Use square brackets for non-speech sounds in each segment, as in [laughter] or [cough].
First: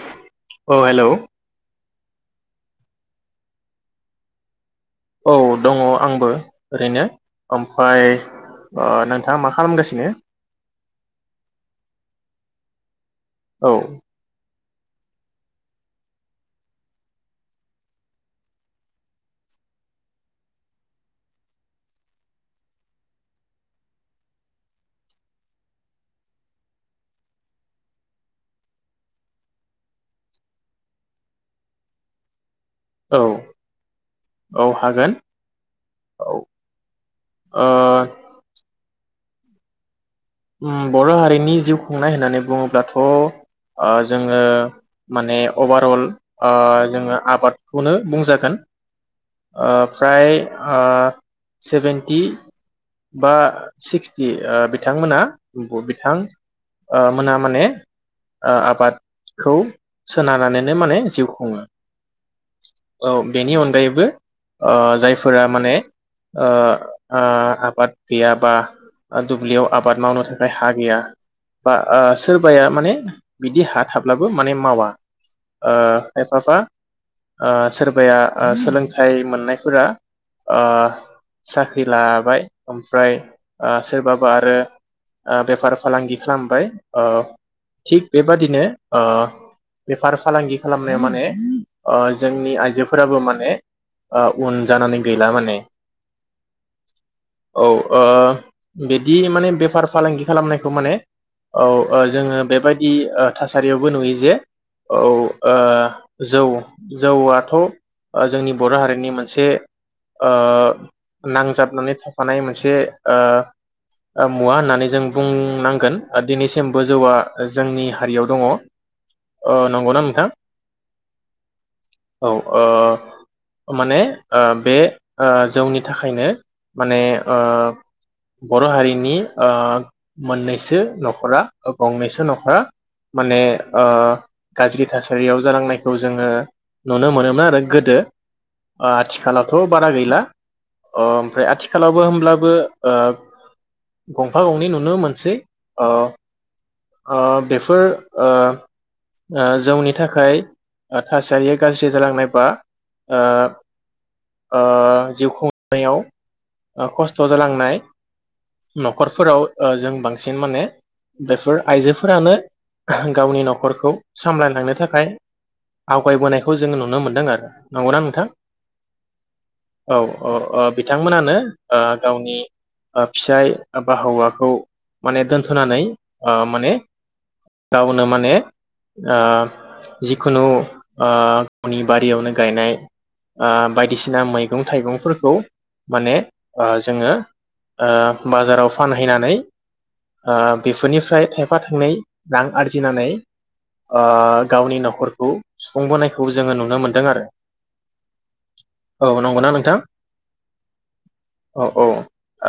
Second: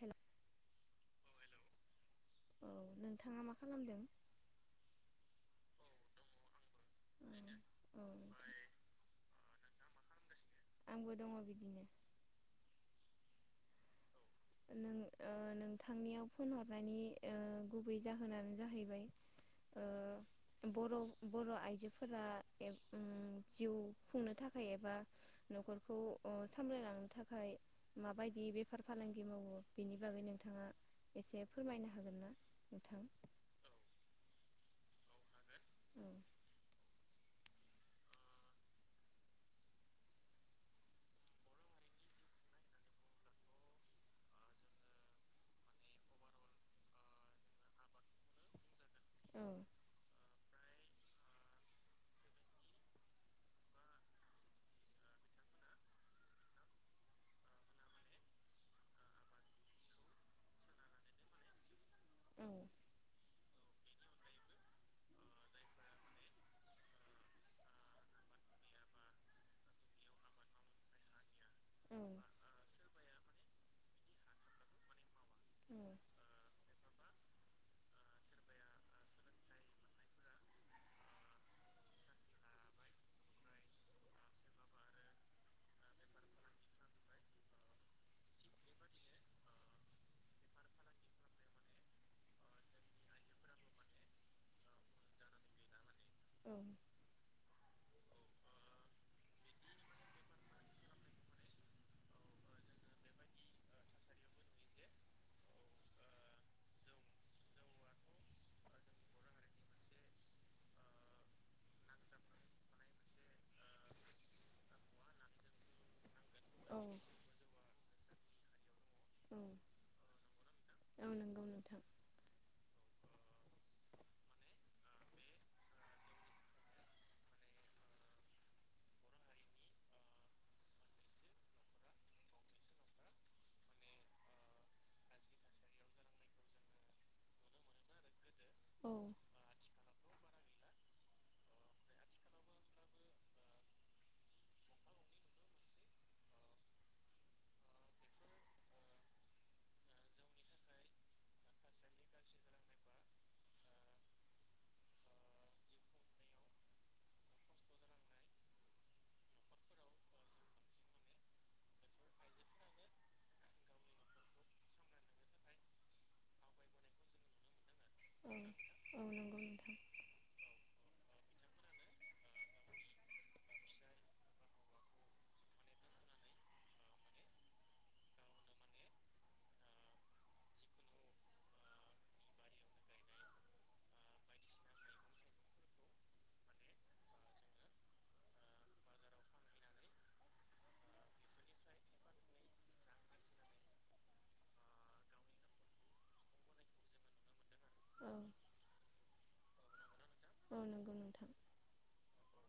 हेल' औ हेल' औ नोंथांङा मा खालामदों? औ दंङ आंबो। ओरैनो औ ओमफ्राय ओनोंथाङा मा खालामगासि नो [unintelligible] आंबो दङ बिदिनो। औ नों ओ नोंथांनियाव फन हरनायनि ओ गुबै जाहोनानो जाहैबाय। ओ बर' बर' आइजोफोरा एम उम जिउ खुंनो थाखाय एबा न'खरखौ ओ सामलायलांनो थाखाय माबायदि बेफार फालांगि मावो बेनि बागै नोंथाङा एसे फोरमायनो हागोन ना? नोंथां? औ औ हागोन औ ओ उम बर' हारिनि जिउ खुंनाय होननानै बुङोब्लाथ' ओजोङो माने अभारअल ओजोङो आबादखौनो बुंजागोन। औ ओफ्राय ओ सेभेेनटि बा सिक्सटि ओबिथांमोना नंगौ बिथां ओमोना माने ओआबादखौ सोनारनानैनो माने जिउ खुङो। औ औ बेनि अनगायैबो ओ जायफोरा माने ओ ओ आबाद गैया बा दुब्लियाव आबाद मावनो थाखाय हा गैया बा औ ओसोरबाया माने बिदि हा थाब्लाबो माने मावा। ओ खायफाबा ओ सोरबाया ओ सोलोंथाइ मोननायफोरा ओ साख्रि लाबाय ओमफ्राय ओ सोरबाबा आरो ओ बेफार फालांगि खालामबाय। ओ थिग बेबादिनो ओ। बेफार फालांगि खालामनायाव माने ओ जोंनि आइजोफोराबो माने ओ उन जानानै गैला माने। औ औ ओ बिदि माने बेफार फालांगि खालामनायखौ माने औ ओजोङो बेबायदि ओ थासारियावबो नुयो जे औ ओ जौ जौआथ' ओजोंनि बर' हारिनि मोनसे ओनांजाबनानै थाफानाय मोनसे ओमुवा होननानै। जों बुंनांगोन। औ दिनैसिमबो जौआ जोंनि हारियाव दङ। औ ओ नंगौना नोंथां औ नंगौ नोंथां औ ओ। माने ओ बे ओ जौनि थाखायनो माने ओ बर' हारिनि ओ मोननैसो न'खरा गंनैसो न'खरा माने ओ गाज्रि थासारियाव जालांनायखौ जोङो नुनो मोनोमोन आरो गोदो। औ ओआथिखलाथ' बारा गैला। ला अमफ्राय आथिखालावबो होमब्लाबो ओ गंफा गंनै नो मोनसे ओ ओ बेफोर ओ जौनि थाखाय थासारिया गाज्रि जालांनाय बा ओ ओ जिउ खुंनायाव खस्थ' जालांनाय न'खरफोराव ओ जों बांसिन माने बेफोर आइजोफोरानो गावनि न'खरखौ सामलायलांनो थाखाय आवगायबोनायखौ जोंङो नुनो मोनदों आरो। नंगौना नोंथां? औ औ नंगौ नोंथां औ औ ओबिथांमोनानो ओ गावनि ओ फिसाय एबा हौवा खौ माने दोनथनानै ओ माने गावनो माने ओ जिखुनु ओ गावनि बारियावनो गायनाय ओ बायदिसिना मैगं थाइगंफोरखौ माने ओ जोङो ओ बाजाराव फान हैनानै ओ बेफोरनिफ्राय थायफा थाइनै रां आरजिनानै ओ गावनि नखरखौ सुफुंबोनायखौ जोङो नुनो मोनदों आरो औ औ नंगौ ना नोंथां औ नंगौ नोंथां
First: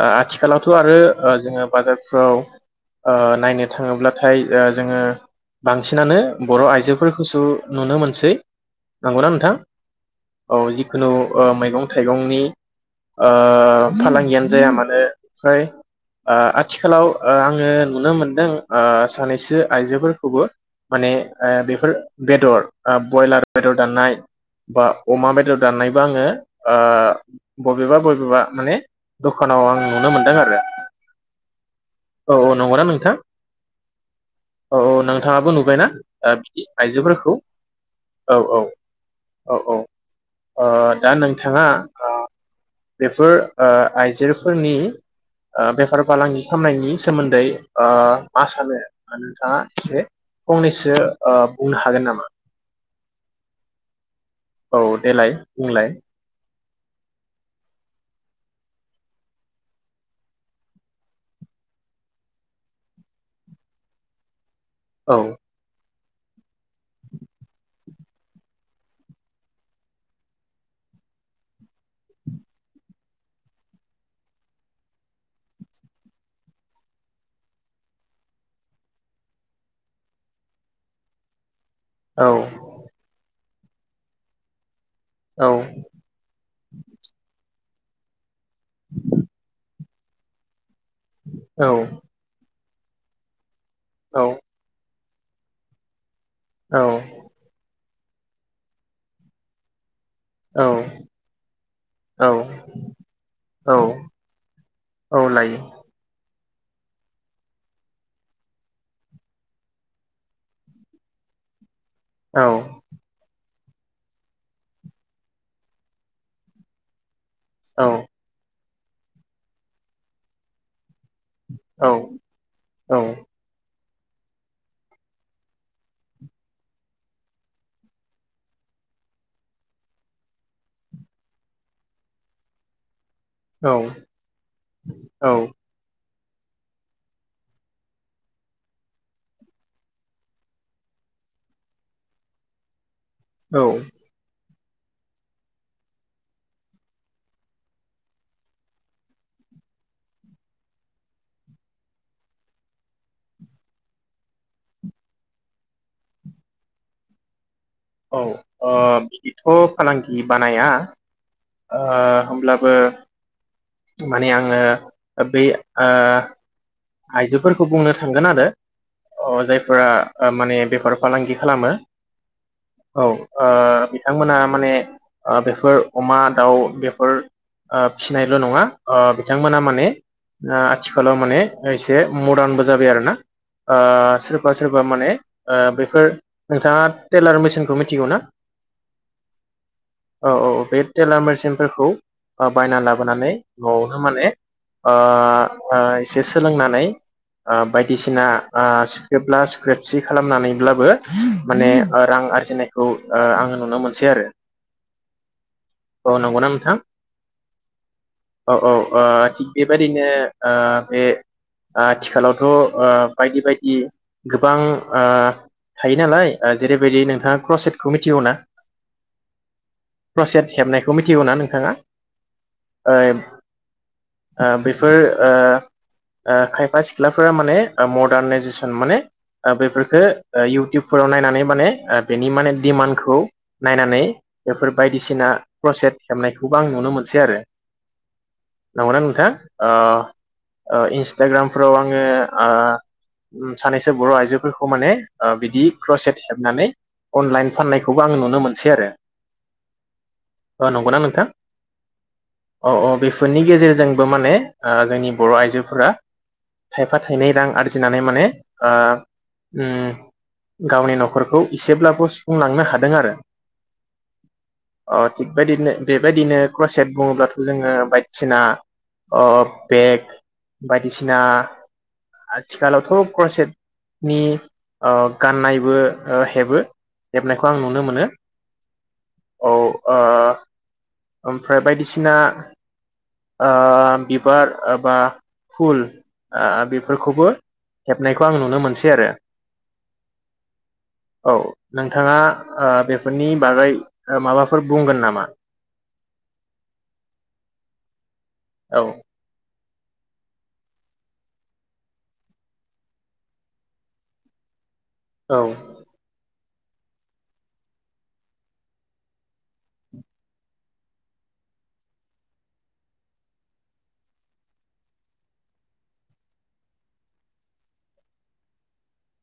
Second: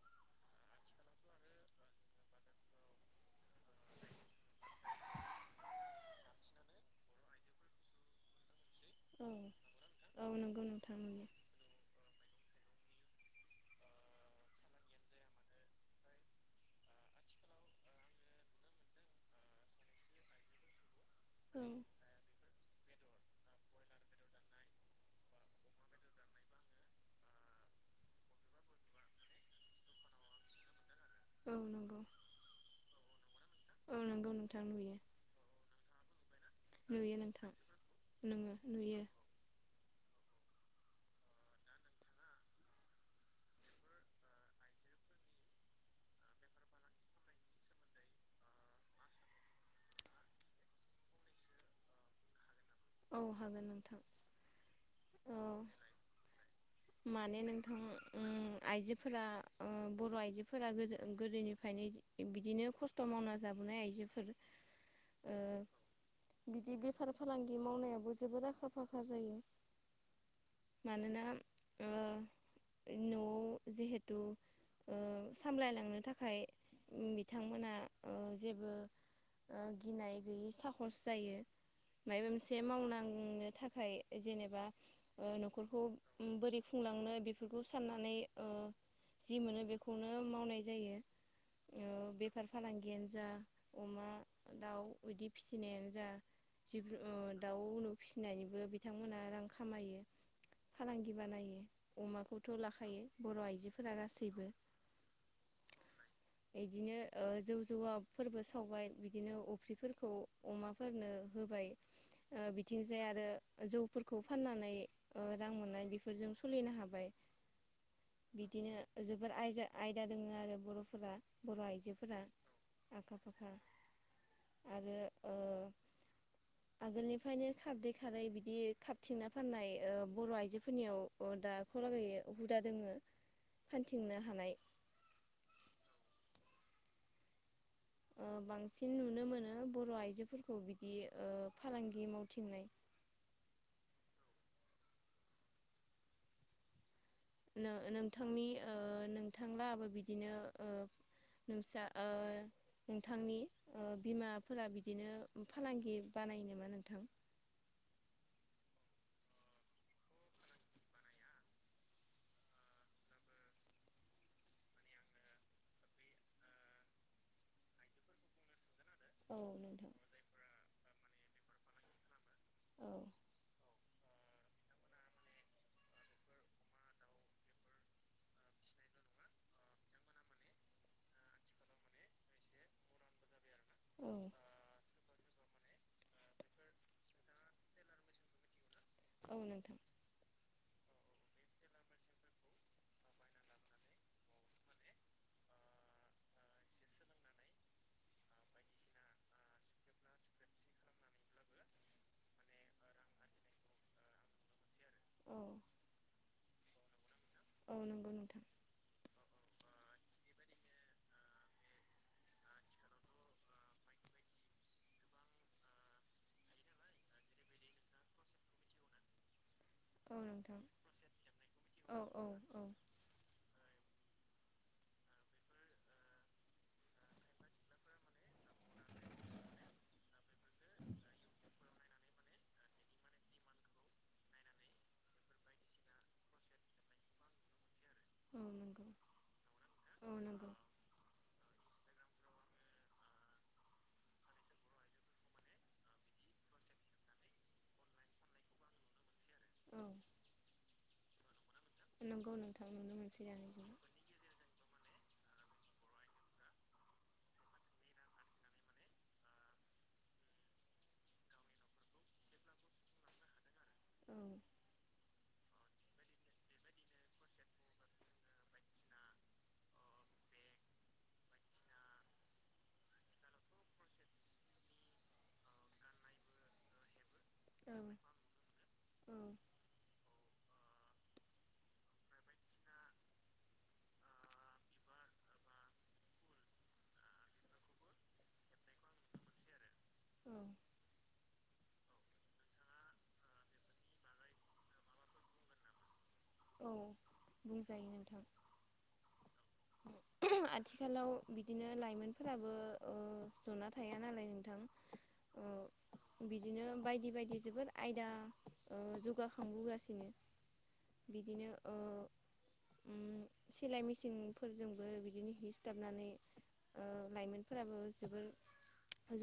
ओ आथिखालावथ आरो ओ जोङो बाजारफ्राव ओ नायनो थाङोब्लाथाय ओ जोङो बांसिनानो बर आइजोफोरखौ सो नुनो मोनसै औ नंगौना नोंथां औ नंगौ नोंथां जिखुनु नुयो ओ मैगं थाइगंनि ओ फालांगियानो जाया मानो ओमफ्राय ओ आथिखालाव ओ आङो नुनो मोनदों ओ सानैसो आइजोफोरखौबो माने ओ औ बेफोर बेदर ओ बयलार बेदर दाननाय बा अमा बेदर दाननायबो आङो ओ बबेबा बबेबा माने दखानाव आं नुनो मोनदों आरो औ नंगौ औ औ नंगौना नोंथां औ नंगौ नोंथां औ औ नुयो नोंथाङाबो नुबायना ओ बिदि नुयो आइजोफोरखौ नोंथां औ नोङो औ नुयो औ औ ओ दा नोंथाङा ओ बेफोर ओ आइजोफोरनि ओ बेफार फालांगि खालामनायनि सोमोन्दै ओ मा सानो नोंथाङा एसे फंनैसो ओ बुंनो हागोन नामा औ हागोन नोंथां औ देलाय औ बुंलाय माने नोंथां उम आइजोफोरा ओ बर आइजोफोरा गोदोनिफ्रायनो बिदिनो खस्थ मावना जाबोनाय आइजोफोर औ बिदि बेफार फालांगि मावनायावबो जोबोद आखा फाखा जायो मानोना ओ नआव जिहेथु ओ सामलायलांनो थाखाय बिथांमोना ओ जेबो ओ गिनाय गैयै साहस जायो औ मायबा मोनसे [unintelligible] थाखाय जेनेबा ओ औ नखरखौ उम बोरै खुंलांनो बेफोरखौ सा साननानै ओ जि मोनो बे खौनो मावनाय जायो ओ बेफार फालांगियानो जा अमा औ दाउ बिदि फिसिनायानो जा औ जिखुनु ओ दाउ [unintelligible] फिसिनायनिबो बिथांमोनहा रां खामायो औ फालांगि बानायो औ अमाखौथ लाखायो बर औ आइजोफोरा गासैबो औ लायो बिदिनो ओ जौ जौवाफोरबो सावबाय बिदिनो अफ्रिफोरखौ अमाफोरनो होबाय ओ औ बिथिंजाय आरो जौफोरखौ फाननानै ओ रां मोननाय बेफोरजों सोलिनो हाबाय। औ। बिदिनो जोबोर आयजा- आयदा दोङो आरो बर'फोरा। बर' औ आइजोफोरा औ आखा फाखा। आरो ओ आगोलनिफ्रायनो खारदै खारैबिदि खारथिंना फाननाय ओ बर' आइजोफोरनियाव ओ दाख लागै हुदा दोङो। औ फानथिंनो हानाय [inaudible] औ। ओ बांसिन नुनो मोनो बर' आइजोफोरखौ बिदि ओ फालांगि मावथिंनाय। औ। नो- नोंथांनि ओ नोंथां लाहाबो बिदिनो ओ नोंस्रा ओ नोंथांनि ओ बिमाफोरा बिदिनो फालांगि बानायो नामा नोंथां? औ ओ बिदिथ' फालांगि बानाया, ओ होमब्लाबो माने आङो बै ओ आइजोफोरखौ बुंनो थांगोन आरो। ओ औ जायफोरा नोंथां माने बेफार फालांगि खालामो। औ ओ। बिथांमोना माने ओ बेफोर अमा, दाउ बेफोर ओ फिसिनायल' नङा ओ बिथांमोना माने ओ आथिखालाव माने एसे मदार्नबो जाबाय आरो ना। ओ औ। सोरबा सोरबा माने ओ बेफोर नोंथाङा टेलार मेसिनखौ मिथिगौ ना? औ नोंथां [inaudible] औ औ बे टेलार मोरसिंफोरखौ बायना लाबोनानै न'आवनो माने ओ एसे सोलोंनानै ओ बायदिसिना ओ सुख्रेबला सुख्रेबसि खालामनानैब्लाबो माने ओ रां आरजिनायखौ आङो नुनो मोनसै आरो। औ [inaudible] आ नंगौना? थां औ नंगौ नोंथां। [inaudible] औ औ थि बे बेबायदिनो ओ बे ओ आथिखालावथ' ओ बायदि बायदि गोबां ओ थायो नालाय जेरैबायदि नोंथाङा क्रसेटखौ मिथिगौना? औ क्रसेट नोंथां हेबनायखौ मिथिगौ ना नोंथाङा? औ औ औ ओ बेफोर ओ। ओ खायफा सिख्लाफोरा माने मर्दार्नाइजेसन माने बेफोरफोरखौ इउटुबफोराव नायनानै माने बेनि माने डिमान्डखौ नायनानै बेफोर बायदिसिना क्रसेट हेबनायखौबो आं नुनो मोनसै आरो। औ नंगौ नंगौना नोंथा? ओ औ नंगौ ओ इस [unintelligible] फोराव आङो ओ सानैसो बर' आइजोफोरखौ माने बिदि क्रसेट हेबनानै अनलाइन फाननायखौबो आं नुनो मोनसै आरो। औ ओ नंगौना नोंथां? नंगौ नोंथां [inaudible] अ अ नुनो मोनसै बेफोरनि दानि जुगाव गेजेरजोंबो माने ओ जोंनि बर' आइजोफोरा थायफा थायनै रां आरजिनानै माने ओ उम गावनि न'खरखौ एसेब्लाबो सुफुंलांनो हादों आरो। औ [inaudible] अ थिगबायदिनो बेबायदिनो क्रस सेट बुङोब्लाथ' जोङो बाइक बिसिना अ बेग बायदिसिना आथिखालावथ' क्रसेटनि ओ गाननायबो हेबो हेबनायखौ आं औ नुनो मोनो औ ओ ओमफ्राय बायदिसिना ओ बिबार बा फुल बेफोरखौबो हेबनायखौ आं नुनो मोनसै आरो। औ औ नोंथाङा ओ बेफोरनि बागै माबाफोर बुंगोन नामा? औ बुंजायो नोंथां औ आथिखालाव बिदिनो लाइमोनफोराबो ओ जना थाया नालाय नोंथां ओ औ बिदिनो बायदि बायदि जोबोद आयदा ओ जौगाखांबोगासिनो बिदिनो ओ उ सिलाय मेसिनफोरजोंबो बिदिनो हि सुथाबनानै लाइमोनफोराबो जोबोर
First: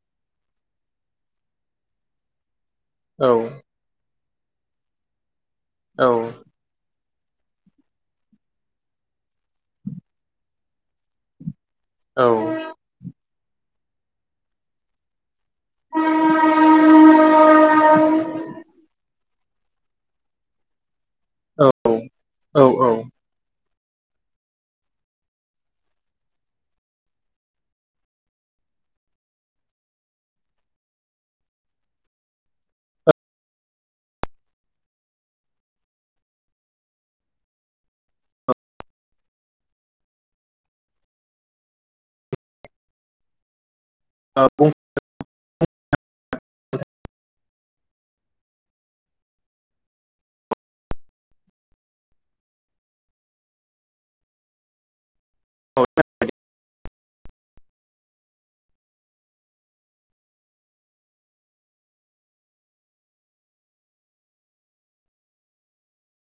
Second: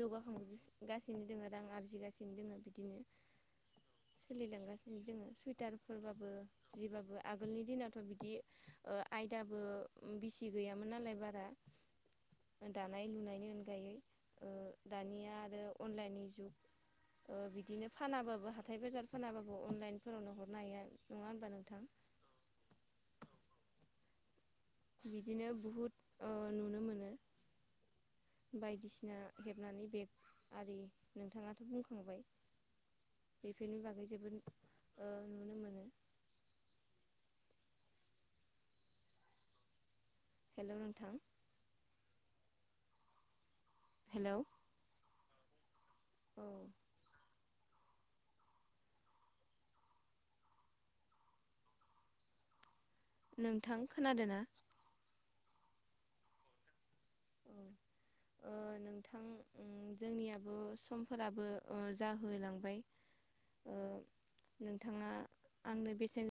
जौगाखांगासिनो दोङो रां आरजिगासिनो दङ बिदिनो औ सोलिलांगासिनो दोंओ सुइ औ हटारफोरबाबो जिबाबो आगोलनि दिनावथ बिदि ओ आयदाबो बिसि गैयामोन नालाय बारा औ दानाय लुनायनि अनगायै ओ दानिया आरो अनलाइननि जुग ओ बिदिनो फानाबाबो हाथाय बाजार फानाबाबो अनलाइनफोरावनो हरनो हायो नङा होनबा नोंथां औ औ औ बिदिनो बहुद ओ नुनो मोनो बायदिसिना हेबनानै बेग आरि नोंथाङाथ बुंखांबाय बेफोरनि बागै जोबोद ओ नुनो मोनो हेलौ नोंथां आ बुं औ नोंथां खोनादोना औ [inaudible] औ ओ नोंथां उम जोंनियाबो समफोराबो ओ जाहोलांबाय ओ नोंथाङा आंनो बेसेन